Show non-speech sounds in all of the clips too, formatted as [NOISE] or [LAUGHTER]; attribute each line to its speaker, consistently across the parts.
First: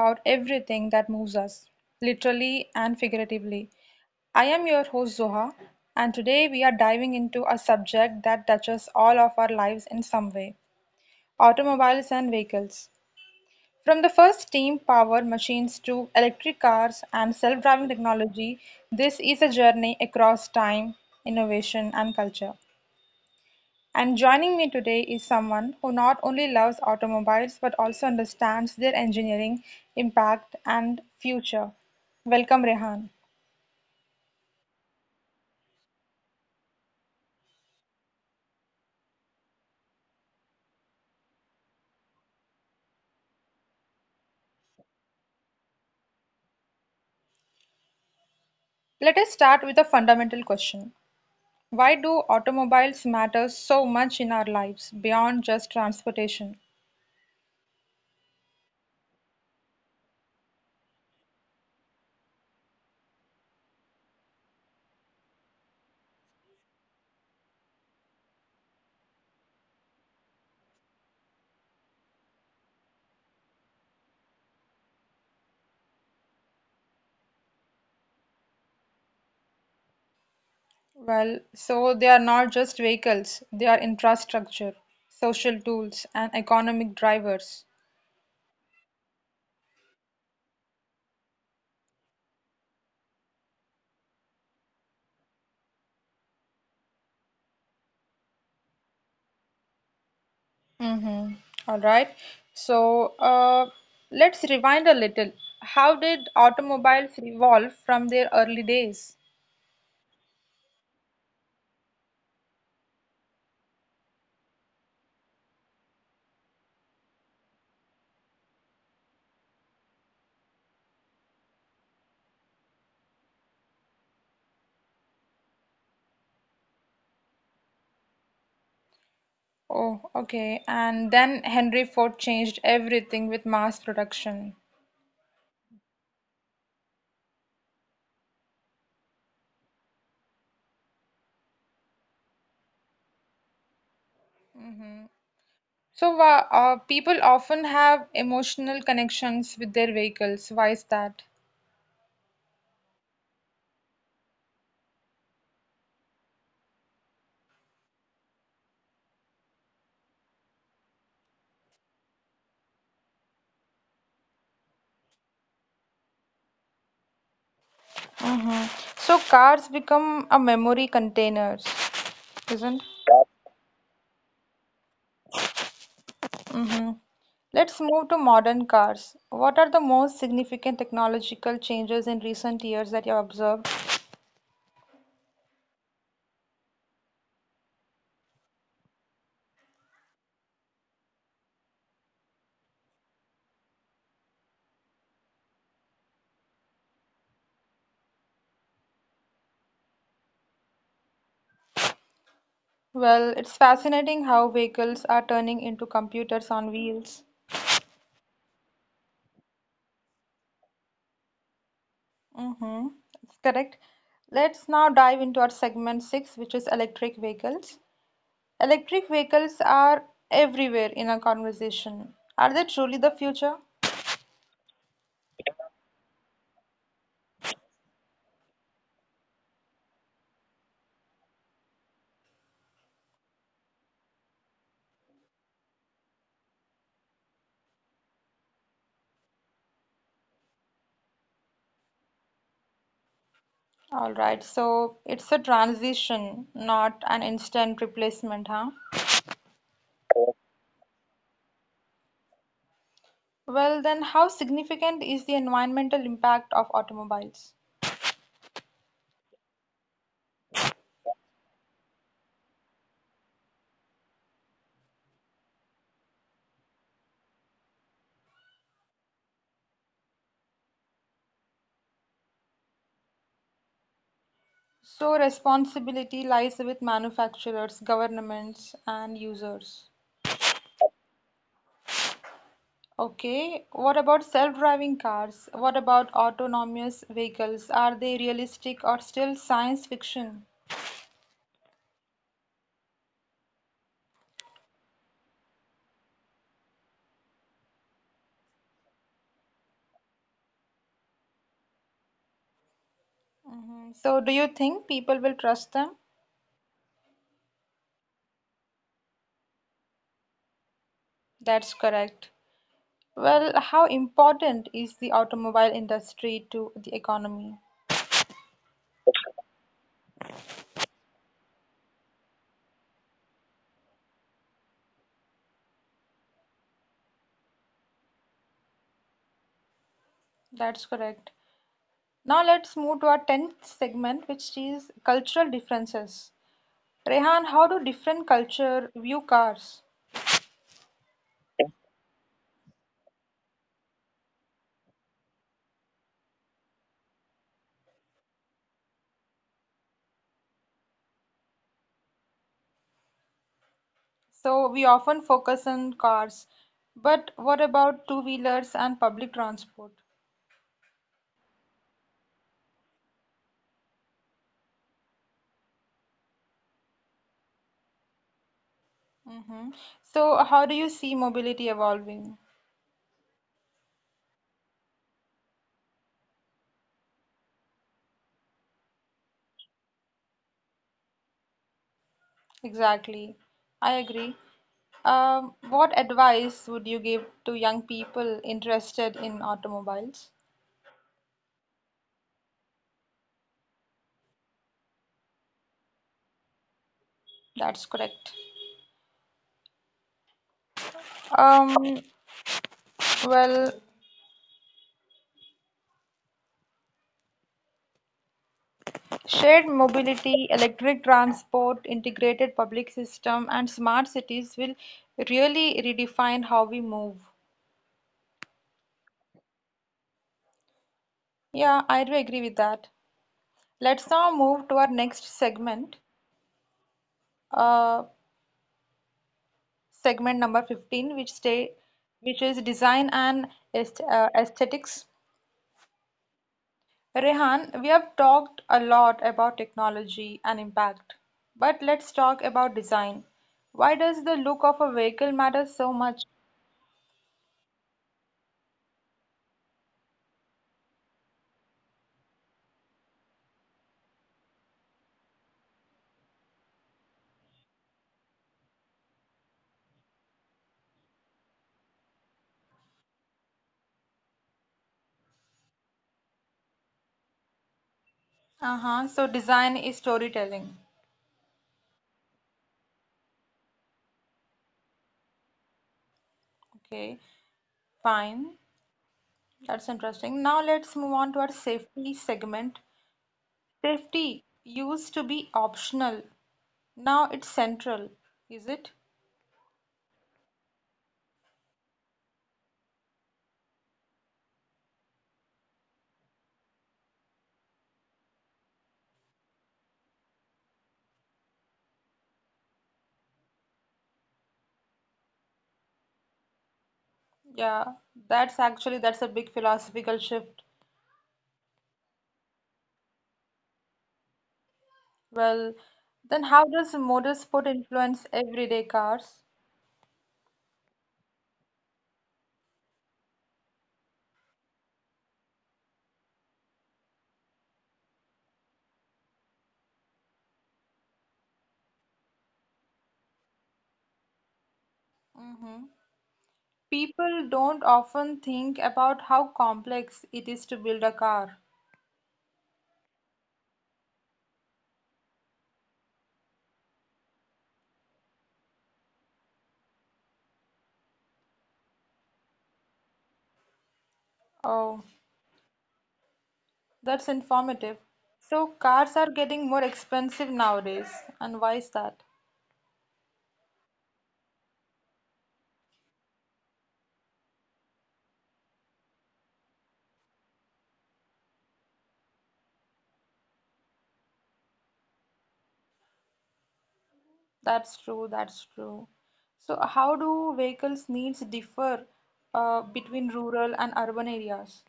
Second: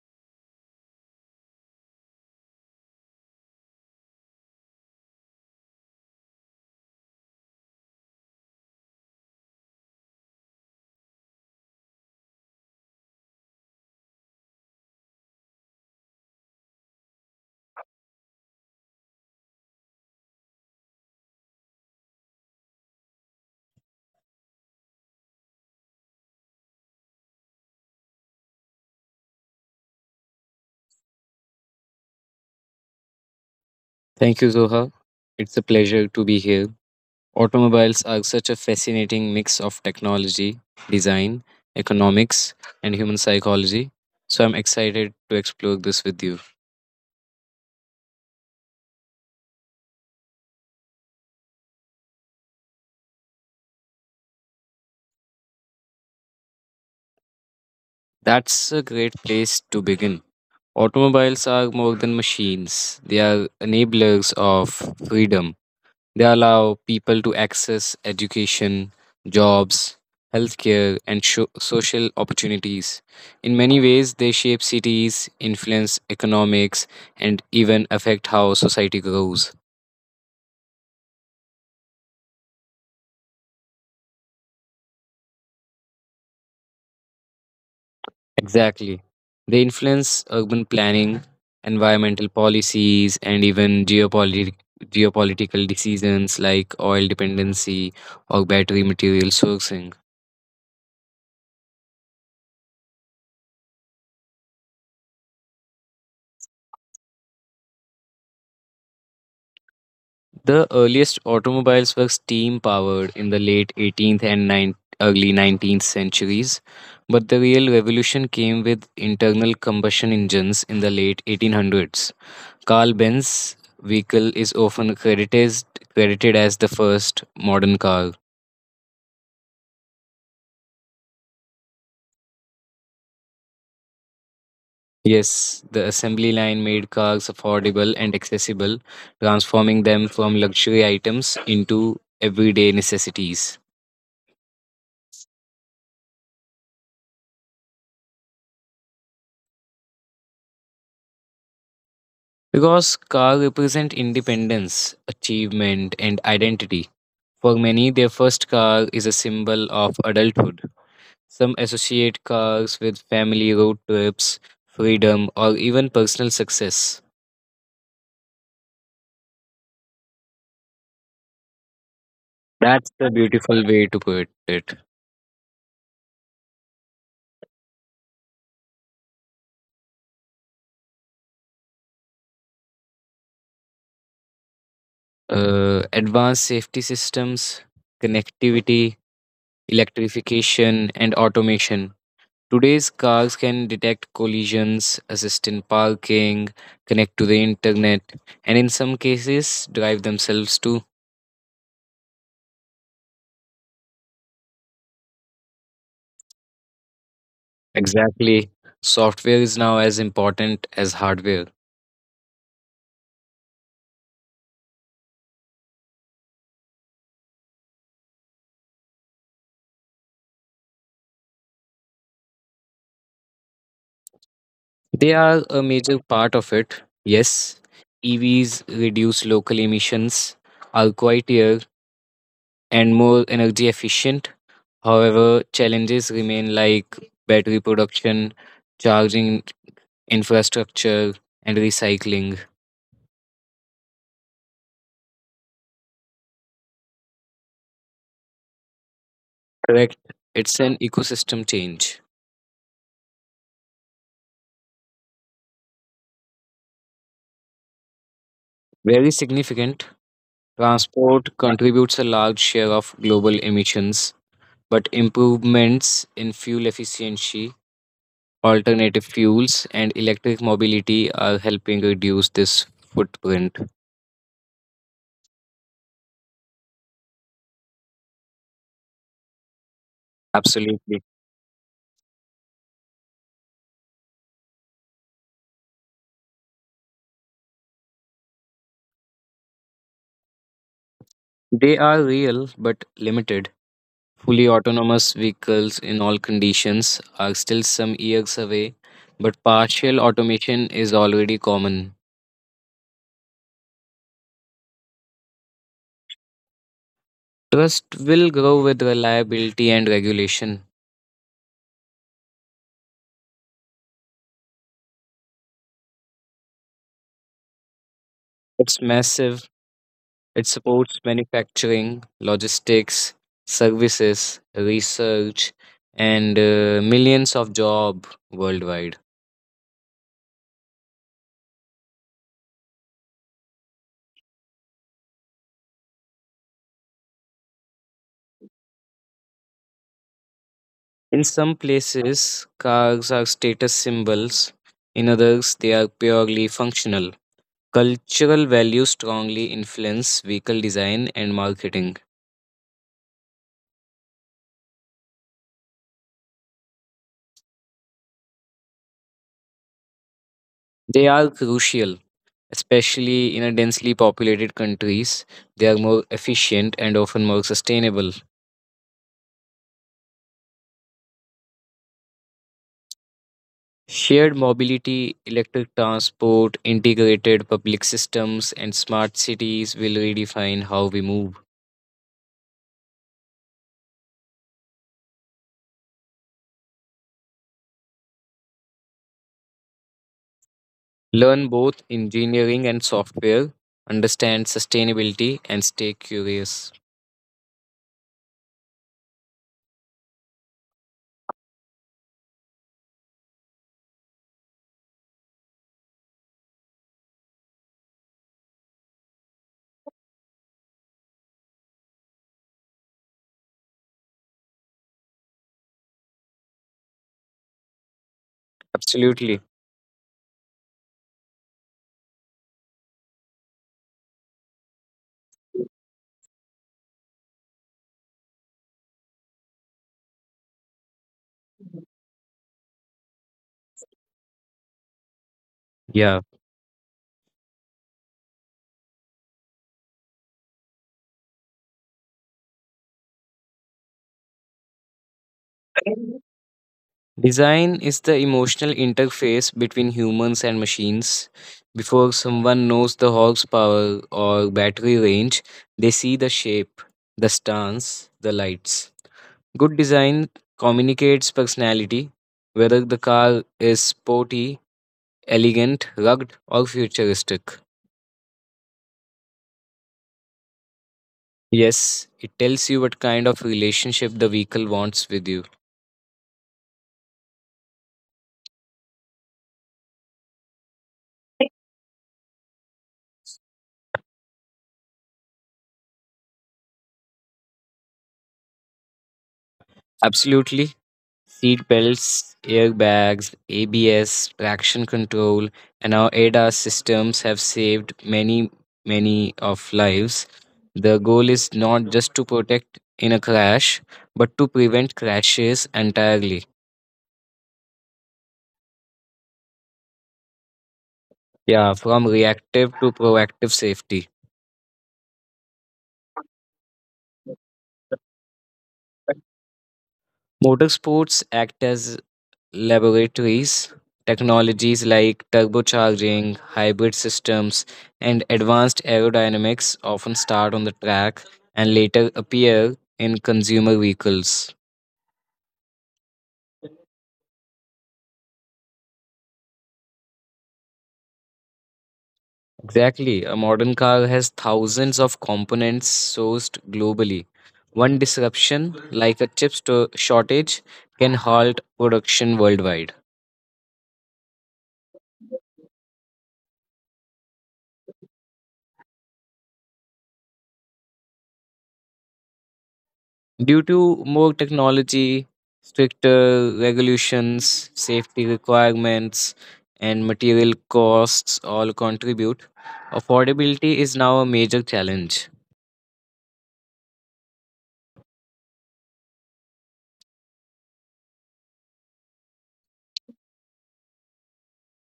Speaker 1: about everything that moves us, literally and figuratively. I am your host, Zoha, and today we are diving into a subject that touches all of our lives in some way: automobiles and vehicles. From the first steam powered machines to electric cars and self driving technology, this is a journey across time, innovation, and culture. And joining me today is someone who not only loves automobiles but also understands their engineering, impact, and future. Welcome, Rehan.
Speaker 2: Thank you, Zoha. It's a pleasure to be here. Automobiles are such a fascinating mix of technology, design, economics, and human psychology. So I'm excited to explore this with you.
Speaker 1: Let us start with a fundamental question. Why do automobiles matter so much in our lives beyond just transportation?
Speaker 2: That's a great place to begin. Automobiles are more than machines, they are enablers of freedom. They allow people to access education, jobs, healthcare, and social opportunities. In many ways, they shape cities, influence economics, and even affect how society grows.
Speaker 1: Well, so they are not just vehicles, they are infrastructure, social tools, and economic drivers.
Speaker 2: Exactly. They influence urban planning, environmental policies, and even geopolitical. Geopolitical decisions like oil dependency or battery material sourcing.
Speaker 1: Mm-hmm. All right. So let's rewind a little. How did automobiles evolve from their early days?
Speaker 2: The earliest automobiles were steam powered in the late 18th early 19th centuries, but the real revolution came with internal combustion engines in the late 1800s. Carl Benz's vehicle is often credited as the first modern car.
Speaker 1: Oh, okay. And then Henry Ford changed everything with mass production.
Speaker 2: Yes, the assembly line made cars affordable and accessible, transforming them from luxury items into everyday necessities.
Speaker 1: Mm-hmm. So people often have emotional connections with their vehicles. Why is that?
Speaker 2: Because car represent independence, achievement, and identity. For many, their first car is a symbol of adulthood. Some associate cars with family road trips, freedom, or even personal success.
Speaker 1: Mm-hmm. So cars become a memory containers, isn't?
Speaker 2: That's the beautiful way to put it.
Speaker 1: hmm Let's move to modern cars. What are the most significant technological changes in recent years that you have observed?
Speaker 2: Advanced safety systems, connectivity, electrification, and automation. Today's cars can detect collisions, assist in parking, connect to the internet, and in some cases, drive themselves too.
Speaker 1: Well, it's fascinating how vehicles are turning into computers on wheels.
Speaker 2: Exactly. Software is now as important as hardware.
Speaker 1: Mm-hmm. That's correct. Let's now dive into our segment six, which is electric vehicles. Electric vehicles are everywhere in our conversation. Are they truly the future?
Speaker 2: They are a major part of it. Yes, EVs reduce local emissions, are quieter, and more energy efficient. However, challenges remain like battery production, charging infrastructure, and recycling.
Speaker 1: All right, so it's a transition, not an instant replacement, huh?
Speaker 2: Correct. It's an ecosystem change.
Speaker 1: Well, then, how significant is the environmental impact of automobiles?
Speaker 2: Very significant. Transport contributes a large share of global emissions, but improvements in fuel efficiency, alternative fuels, and electric mobility are helping reduce this footprint.
Speaker 1: So, responsibility lies with manufacturers, governments, and users.
Speaker 2: Absolutely.
Speaker 1: Okay, what about self-driving cars? What about autonomous vehicles? Are they realistic or still science fiction?
Speaker 2: They are real but limited. Fully autonomous vehicles in all conditions are still some years away, but partial automation is already common.
Speaker 1: Mhm. So, do you think people will trust them?
Speaker 2: Trust will grow with reliability and regulation.
Speaker 1: That's correct. Well, how important is the automobile industry to the economy?
Speaker 2: It's massive. It supports manufacturing, logistics, services, research, and millions of jobs worldwide.
Speaker 1: That's correct. Now let's move to our 10th segment, which is cultural differences. Rehan, how do different cultures view cars?
Speaker 2: In some places, cars are status symbols. In others, they are purely functional. Cultural values strongly influence vehicle design and marketing.
Speaker 1: So we often focus on cars, but what about two-wheelers and public transport?
Speaker 2: They are crucial especially in a densely populated countries. They are more efficient and often more sustainable.
Speaker 1: hmm So how do you see mobility evolving?
Speaker 2: Shared mobility, electric transport, integrated public systems, and smart cities will redefine how we move.
Speaker 1: Exactly. I agree. What advice would you give to young people interested in automobiles?
Speaker 2: Learn both engineering and software, understand sustainability, and stay curious.
Speaker 1: That's correct. Um, well, Shared mobility, electric transport, integrated public system, and smart cities will really redefine how we move.
Speaker 2: Absolutely.
Speaker 1: Yeah, I do agree with that. Let's now move to our next segment, uh, segment number 15, which is design and aesthetics.
Speaker 2: Yeah.
Speaker 1: Rehan, we have talked a lot about technology and impact, but let's talk about design. Why does the look of a vehicle matter so much?
Speaker 2: Design is the emotional interface between humans and machines. Before someone knows the horsepower or battery range, they see the shape, the stance, the lights. Good design communicates personality, whether the car is sporty, elegant, rugged, or futuristic.
Speaker 1: Uh-huh. So design is storytelling.
Speaker 2: Yes, it tells you what kind of relationship the vehicle wants with you.
Speaker 1: Okay, fine. That's interesting. Now let's move on to our safety segment. Safety used to be optional. Now it's central, is it?
Speaker 2: Absolutely. Seat belts, airbags, ABS, traction control, and our ADAS systems have saved many, many of lives. The goal is not just to protect in a crash, but to prevent crashes entirely.
Speaker 1: Yeah, that's a big philosophical shift.
Speaker 2: Yeah, from reactive to proactive safety.
Speaker 1: Well, then how does motorsport influence everyday cars?
Speaker 2: Motorsports act as laboratories, technologies like turbocharging, hybrid systems, and advanced aerodynamics often start on the track and later appear in consumer vehicles.
Speaker 1: Mm-hmm. People don't often think about how complex it is to build a car.
Speaker 2: Exactly, a modern car has thousands of components sourced globally. One disruption, like a shortage, can halt production worldwide.
Speaker 1: Oh. That's informative. So cars are getting more expensive nowadays. And why is that?
Speaker 2: Due to more technology, stricter regulations, safety requirements, and material costs all contribute, affordability is now a major challenge.
Speaker 1: That's true, that's true. So how do vehicles needs differ between rural and urban areas?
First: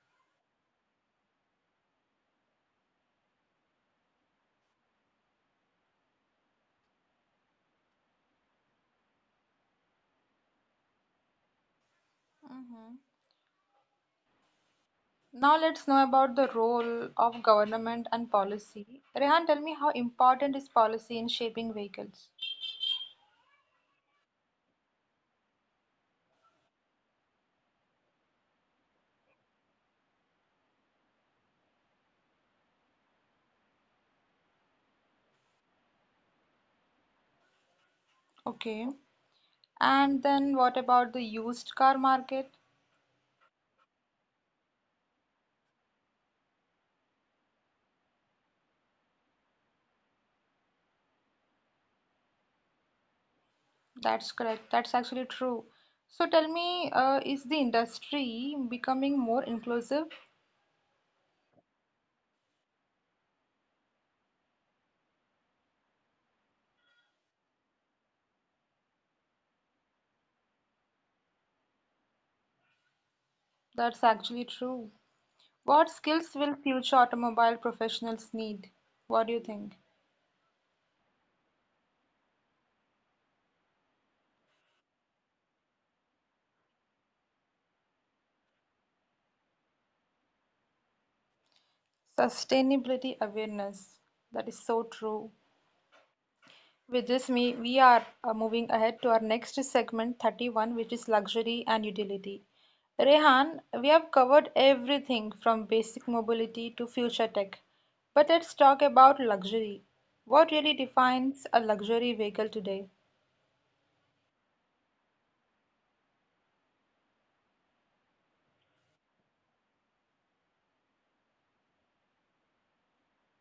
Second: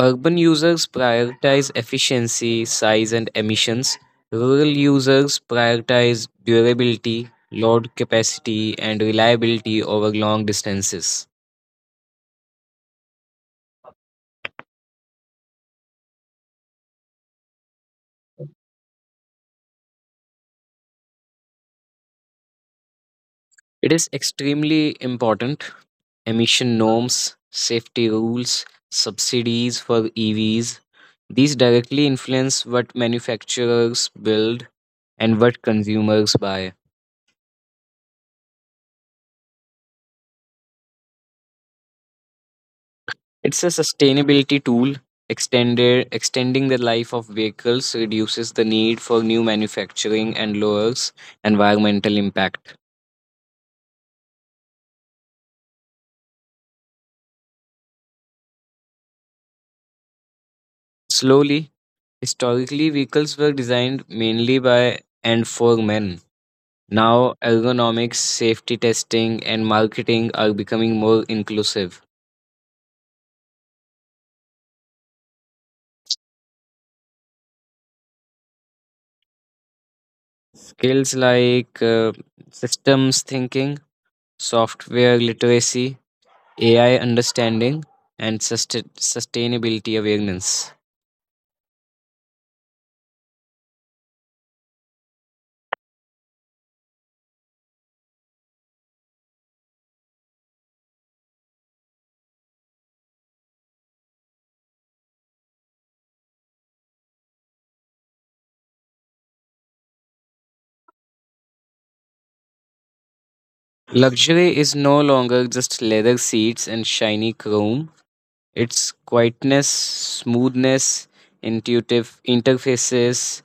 Speaker 2: Urban users prioritize efficiency, size, and emissions. Rural users prioritize durability, load capacity, and reliability over long distances.
Speaker 1: Mhm. Now let's know about the role of government and policy. Rehan, tell me how important is policy in shaping vehicles?
Speaker 2: It is extremely important. Emission norms, safety rules, subsidies for EVs, these directly influence what manufacturers build and what consumers buy.
Speaker 1: Okay. And then what about the used car market?
Speaker 2: It's a sustainability tool. Extending the life of vehicles reduces the need for new manufacturing and lowers environmental impact.
Speaker 1: That's correct. That's actually true. So tell me, is the industry becoming more inclusive?
Speaker 2: Slowly, historically, vehicles were designed mainly by and for men. Now, ergonomics, safety testing, and marketing are becoming more inclusive.
Speaker 1: That's actually true. What skills will future automobile professionals need? What do you think?
Speaker 2: Skills like systems thinking, software literacy, AI understanding, and sustainability awareness.
Speaker 1: Sustainability awareness. That is so true. With this, we are moving ahead to our next segment 31, which is luxury and utility. Rehan, we have covered everything from basic mobility to future tech, but let's talk about luxury. What really defines a luxury vehicle today?
Speaker 2: Luxury is no longer just leather seats and shiny chrome, it's quietness, smoothness, intuitive interfaces,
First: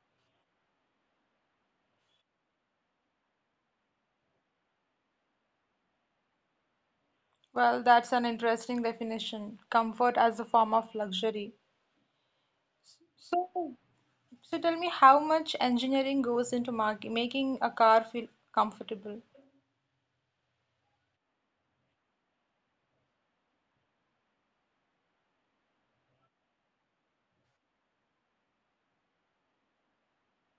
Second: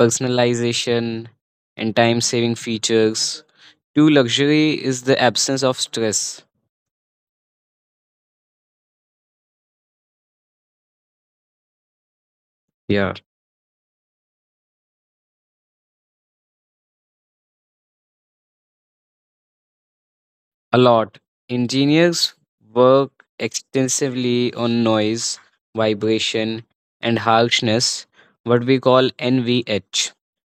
Speaker 2: personalization, and time saving features. True luxury is the absence of stress.
Speaker 1: Well, that's an interesting definition: comfort as a form of luxury.
Speaker 2: Yeah.
Speaker 1: So, so, tell me how much engineering goes into mark making a car feel comfortable?
Speaker 2: A lot. Engineers work extensively on noise, vibration, and harshness, what we call NVH.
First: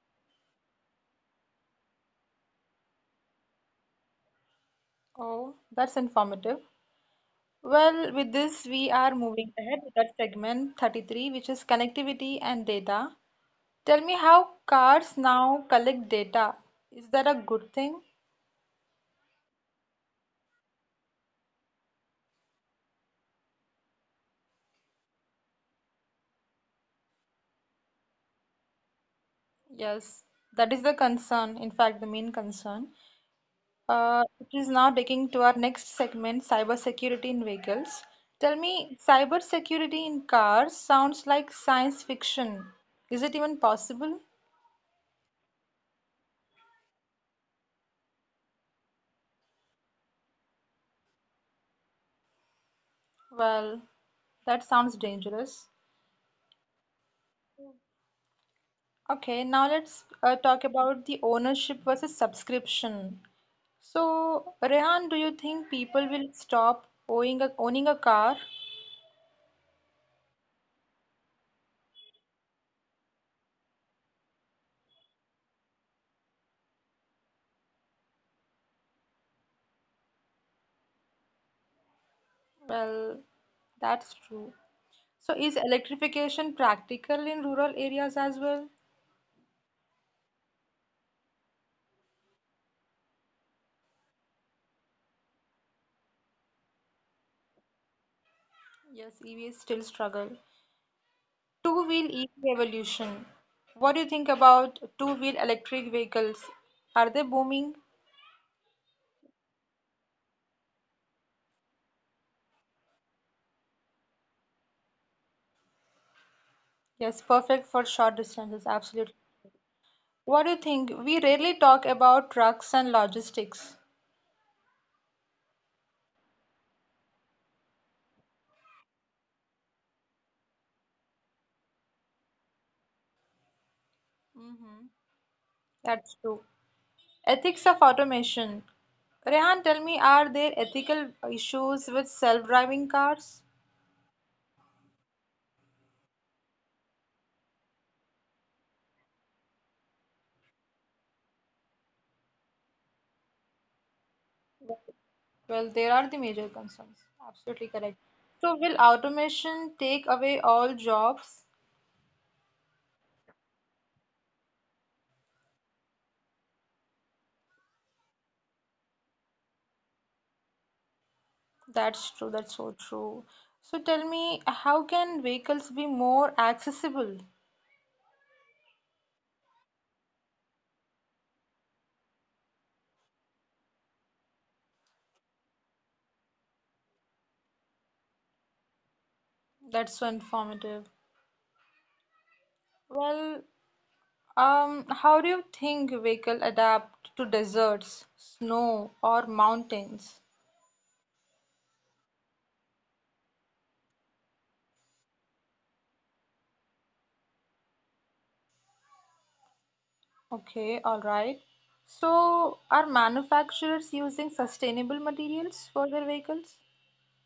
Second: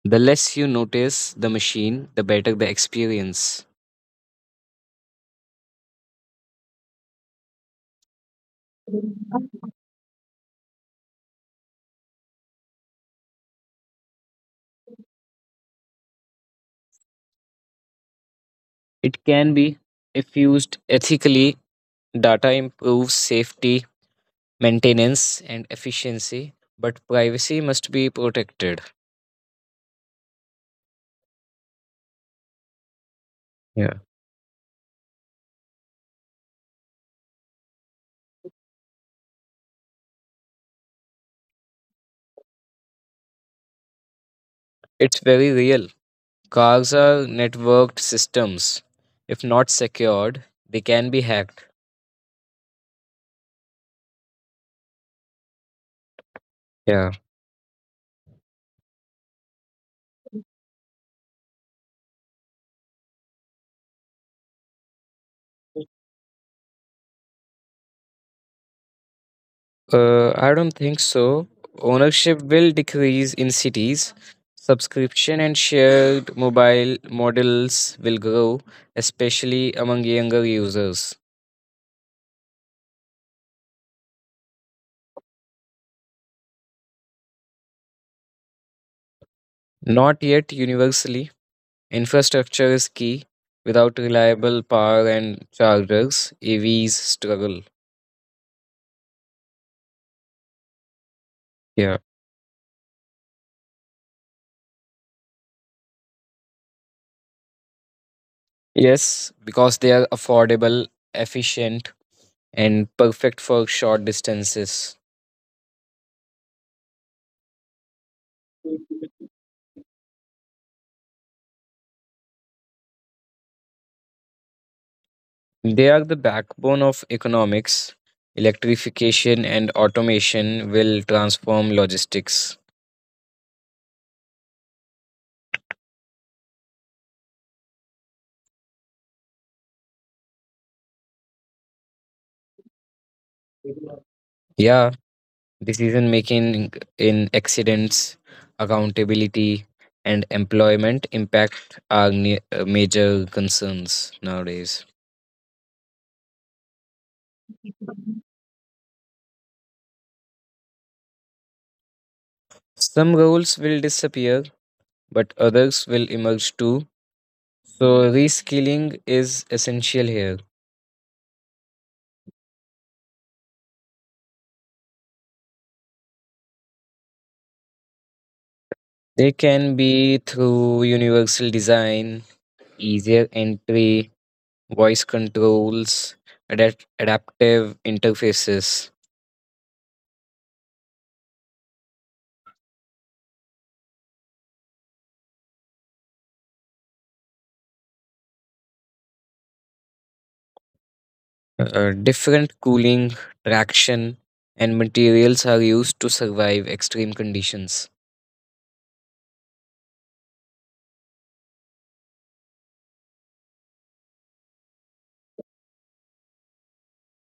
Speaker 2: The less you notice the machine, the better the experience.
Speaker 1: Oh, that's informative. Well, with this, we are moving ahead with that segment 33, which is connectivity and data. Tell me how cars now collect data. Is that a good thing?
Speaker 2: It can be, if used ethically, data improves safety, maintenance, and efficiency, but privacy must be protected.
Speaker 1: Yes, that is the concern. In fact, the main concern.
Speaker 2: Yeah.
Speaker 1: It is now taking to our next segment, cybersecurity in vehicles. Tell me, cybersecurity in cars sounds like science fiction. Is it even possible?
Speaker 2: It's very real. Cars are networked systems. If not secured, they can be hacked.
Speaker 1: Well, that sounds dangerous.
Speaker 2: Yeah.
Speaker 1: Okay, now let's talk about the ownership versus subscription. So, Rehan, do you think people will stop owning a car?
Speaker 2: I don't think so. Ownership will decrease in cities. Subscription and shared mobile models will grow, especially among younger users.
Speaker 1: Well, that's true. So, is electrification practical in rural areas as well?
Speaker 2: Not yet universally. Infrastructure is key. Without reliable power and chargers, AVs struggle.
Speaker 1: Yes, EVs still struggle.
Speaker 2: Yeah.
Speaker 1: Two-wheel EV evolution. What do you think about two-wheel electric vehicles? Are they booming?
Speaker 2: Yes, because they are affordable, efficient, and perfect for short distances.
Speaker 1: Yes, perfect for short distances, absolutely. What do you think? We rarely talk about trucks and logistics.
Speaker 2: They are the backbone of economics. Electrification and automation will transform logistics.
Speaker 1: hmm That's true. Ethics of automation. Rehan, tell me, are there ethical issues with self-driving cars?
Speaker 2: Yeah, decision making in accidents, accountability, and employment impact are major concerns nowadays.
Speaker 1: Well, there are the major concerns. Absolutely correct. So, will automation take away all jobs?
Speaker 2: Some roles will disappear, but others will emerge too. So, reskilling is essential here.
Speaker 1: That's true. That's so true. So, tell me, how can vehicles be more accessible?
Speaker 2: They can be through universal design, easier entry, voice controls, adaptive interfaces.
Speaker 1: That's so informative. Well, how do you think vehicle adapt to deserts, snow, or mountains?
Speaker 2: Different cooling, traction, and materials are used to survive extreme conditions.
Speaker 1: Okay, all right. So, are manufacturers using sustainable materials for their vehicles?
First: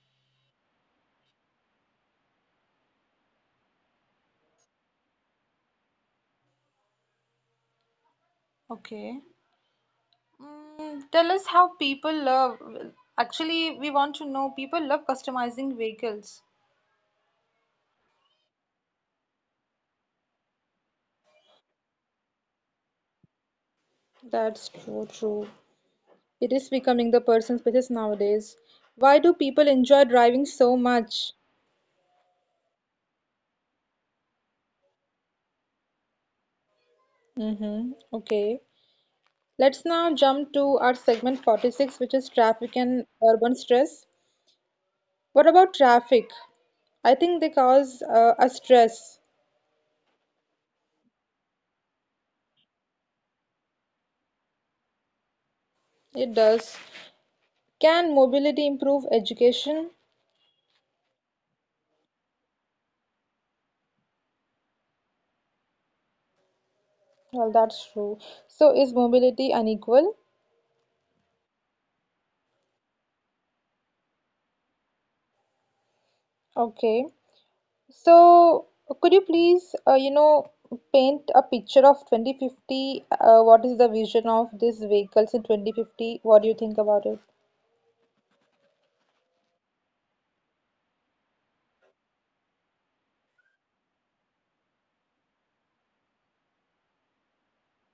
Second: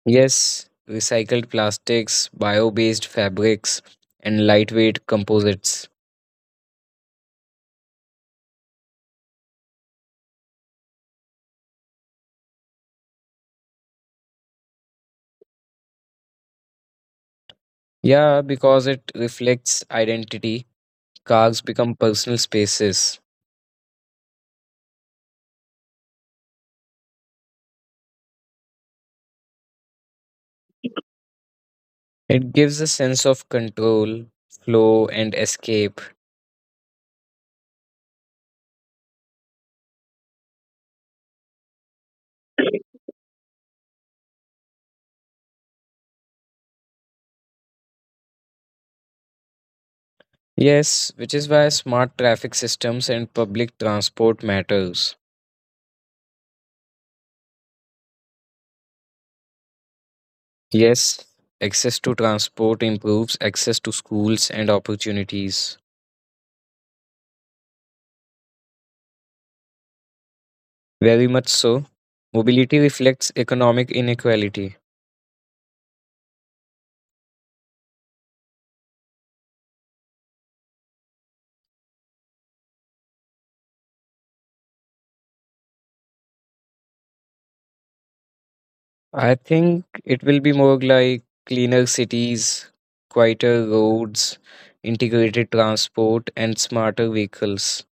Speaker 2: Yes, recycled plastics, bio based fabrics, and lightweight composites.
Speaker 1: Okay. Mm, tell us how people love. Actually, we want to know people love customizing vehicles.
Speaker 2: Yeah, because it reflects identity, cars become personal spaces.
Speaker 1: That's true, true. It is becoming the person's business nowadays. Why do people enjoy driving so much?
Speaker 2: It gives a sense of control, flow, and escape.
Speaker 1: Mm-hmm. Okay. Let's now jump to our segment 46, which is traffic and urban stress. What about traffic? I think they cause a stress.
Speaker 2: Yes, which is why smart traffic systems and public transport matters.
Speaker 1: It does. Can mobility improve education?
Speaker 2: Yes, access to transport improves access to schools and opportunities.
Speaker 1: Well, that's true. So, is mobility unequal?
Speaker 2: Very much so. Mobility reflects economic inequality.
Speaker 1: Okay. So, could you please, paint a picture of 2050? What is the vision of these vehicles in 2050? What do you think about it?
Speaker 2: I think it will be more like cleaner cities, quieter roads, integrated transport, and smarter vehicles.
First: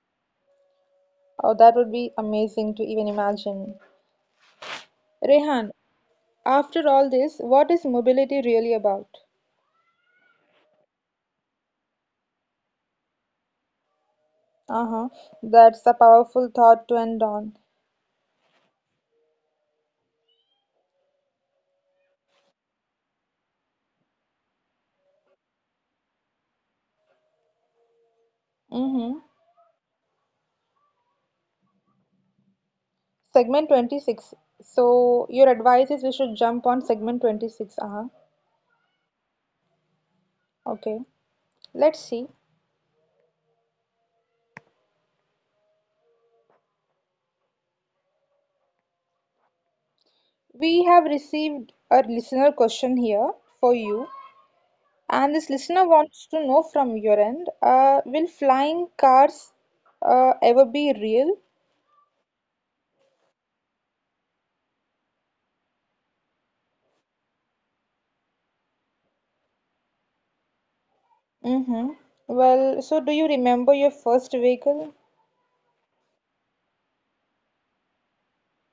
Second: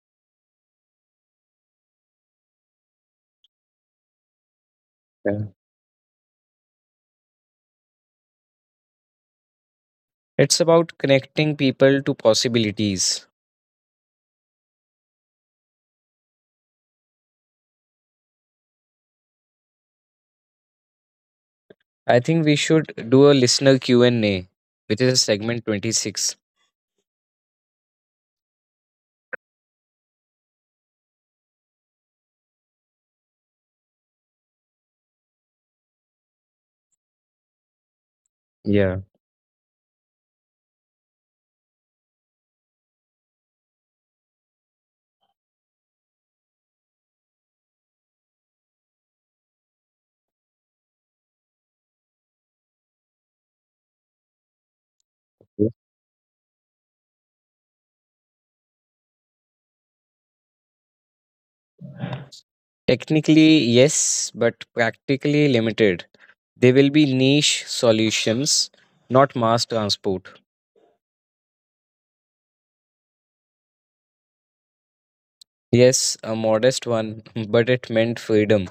Speaker 1: Oh, that would be amazing to even imagine. Rehan, after all this, what is mobility really about?
Speaker 2: It's about connecting people to possibilities.
Speaker 1: Uh-huh. That's a powerful thought to end on.
Speaker 2: I think we should do a listener Q&A, which is segment 26.
Speaker 1: Mm-hmm. Segment 26. So your advice is we should jump on segment 26. Uh-huh.
Speaker 2: Yeah.
Speaker 1: Okay. Let's see. We have received a listener question here for you, and this listener wants to know from your end, will flying cars ever be real?
Speaker 2: Technically, yes, but practically limited. They will be niche solutions, not mass transport.
Speaker 1: Mm-hmm. Well, so do you remember your first vehicle?
Speaker 2: Yes, a modest one, [LAUGHS] but it meant freedom.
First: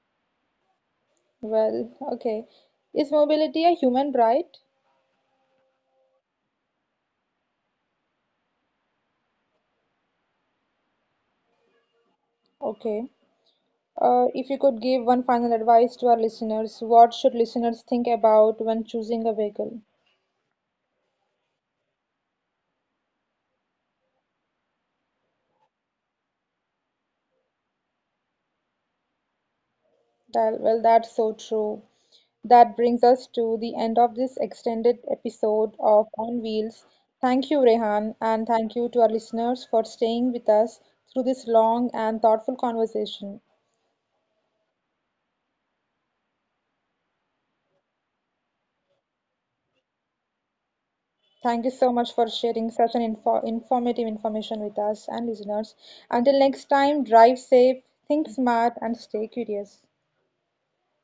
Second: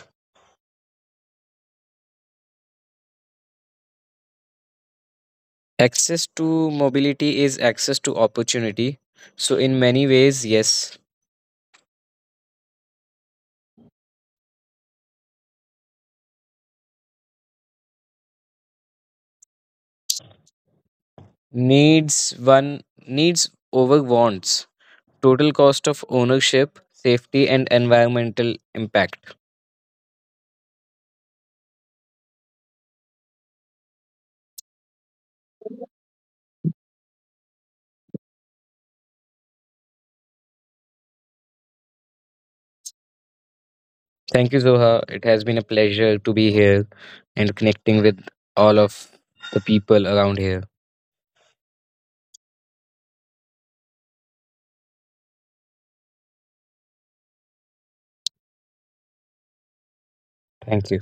Speaker 1: Well, okay. Is mobility a human right?
Speaker 2: Access to mobility is access to opportunity. So, in many ways, yes.
Speaker 1: Okay. If you could give one final advice to our listeners, what should listeners think about when choosing a vehicle?
Speaker 2: Needs. One needs over wants. Total cost of ownership, safety, and environmental impact.
Speaker 1: Well, that's so true. That brings us to the end of this extended episode of On Wheels. Thank you, Rehan, and thank you to our listeners for staying with us through this long and thoughtful conversation.
Speaker 2: Thank you, Zoha. It has been a pleasure to be here and connecting with all of the people around here.
Speaker 1: Thank you so much for sharing such an informative information with us and listeners. Until next time, drive safe, think smart, and stay curious.
Speaker 2: Thank you.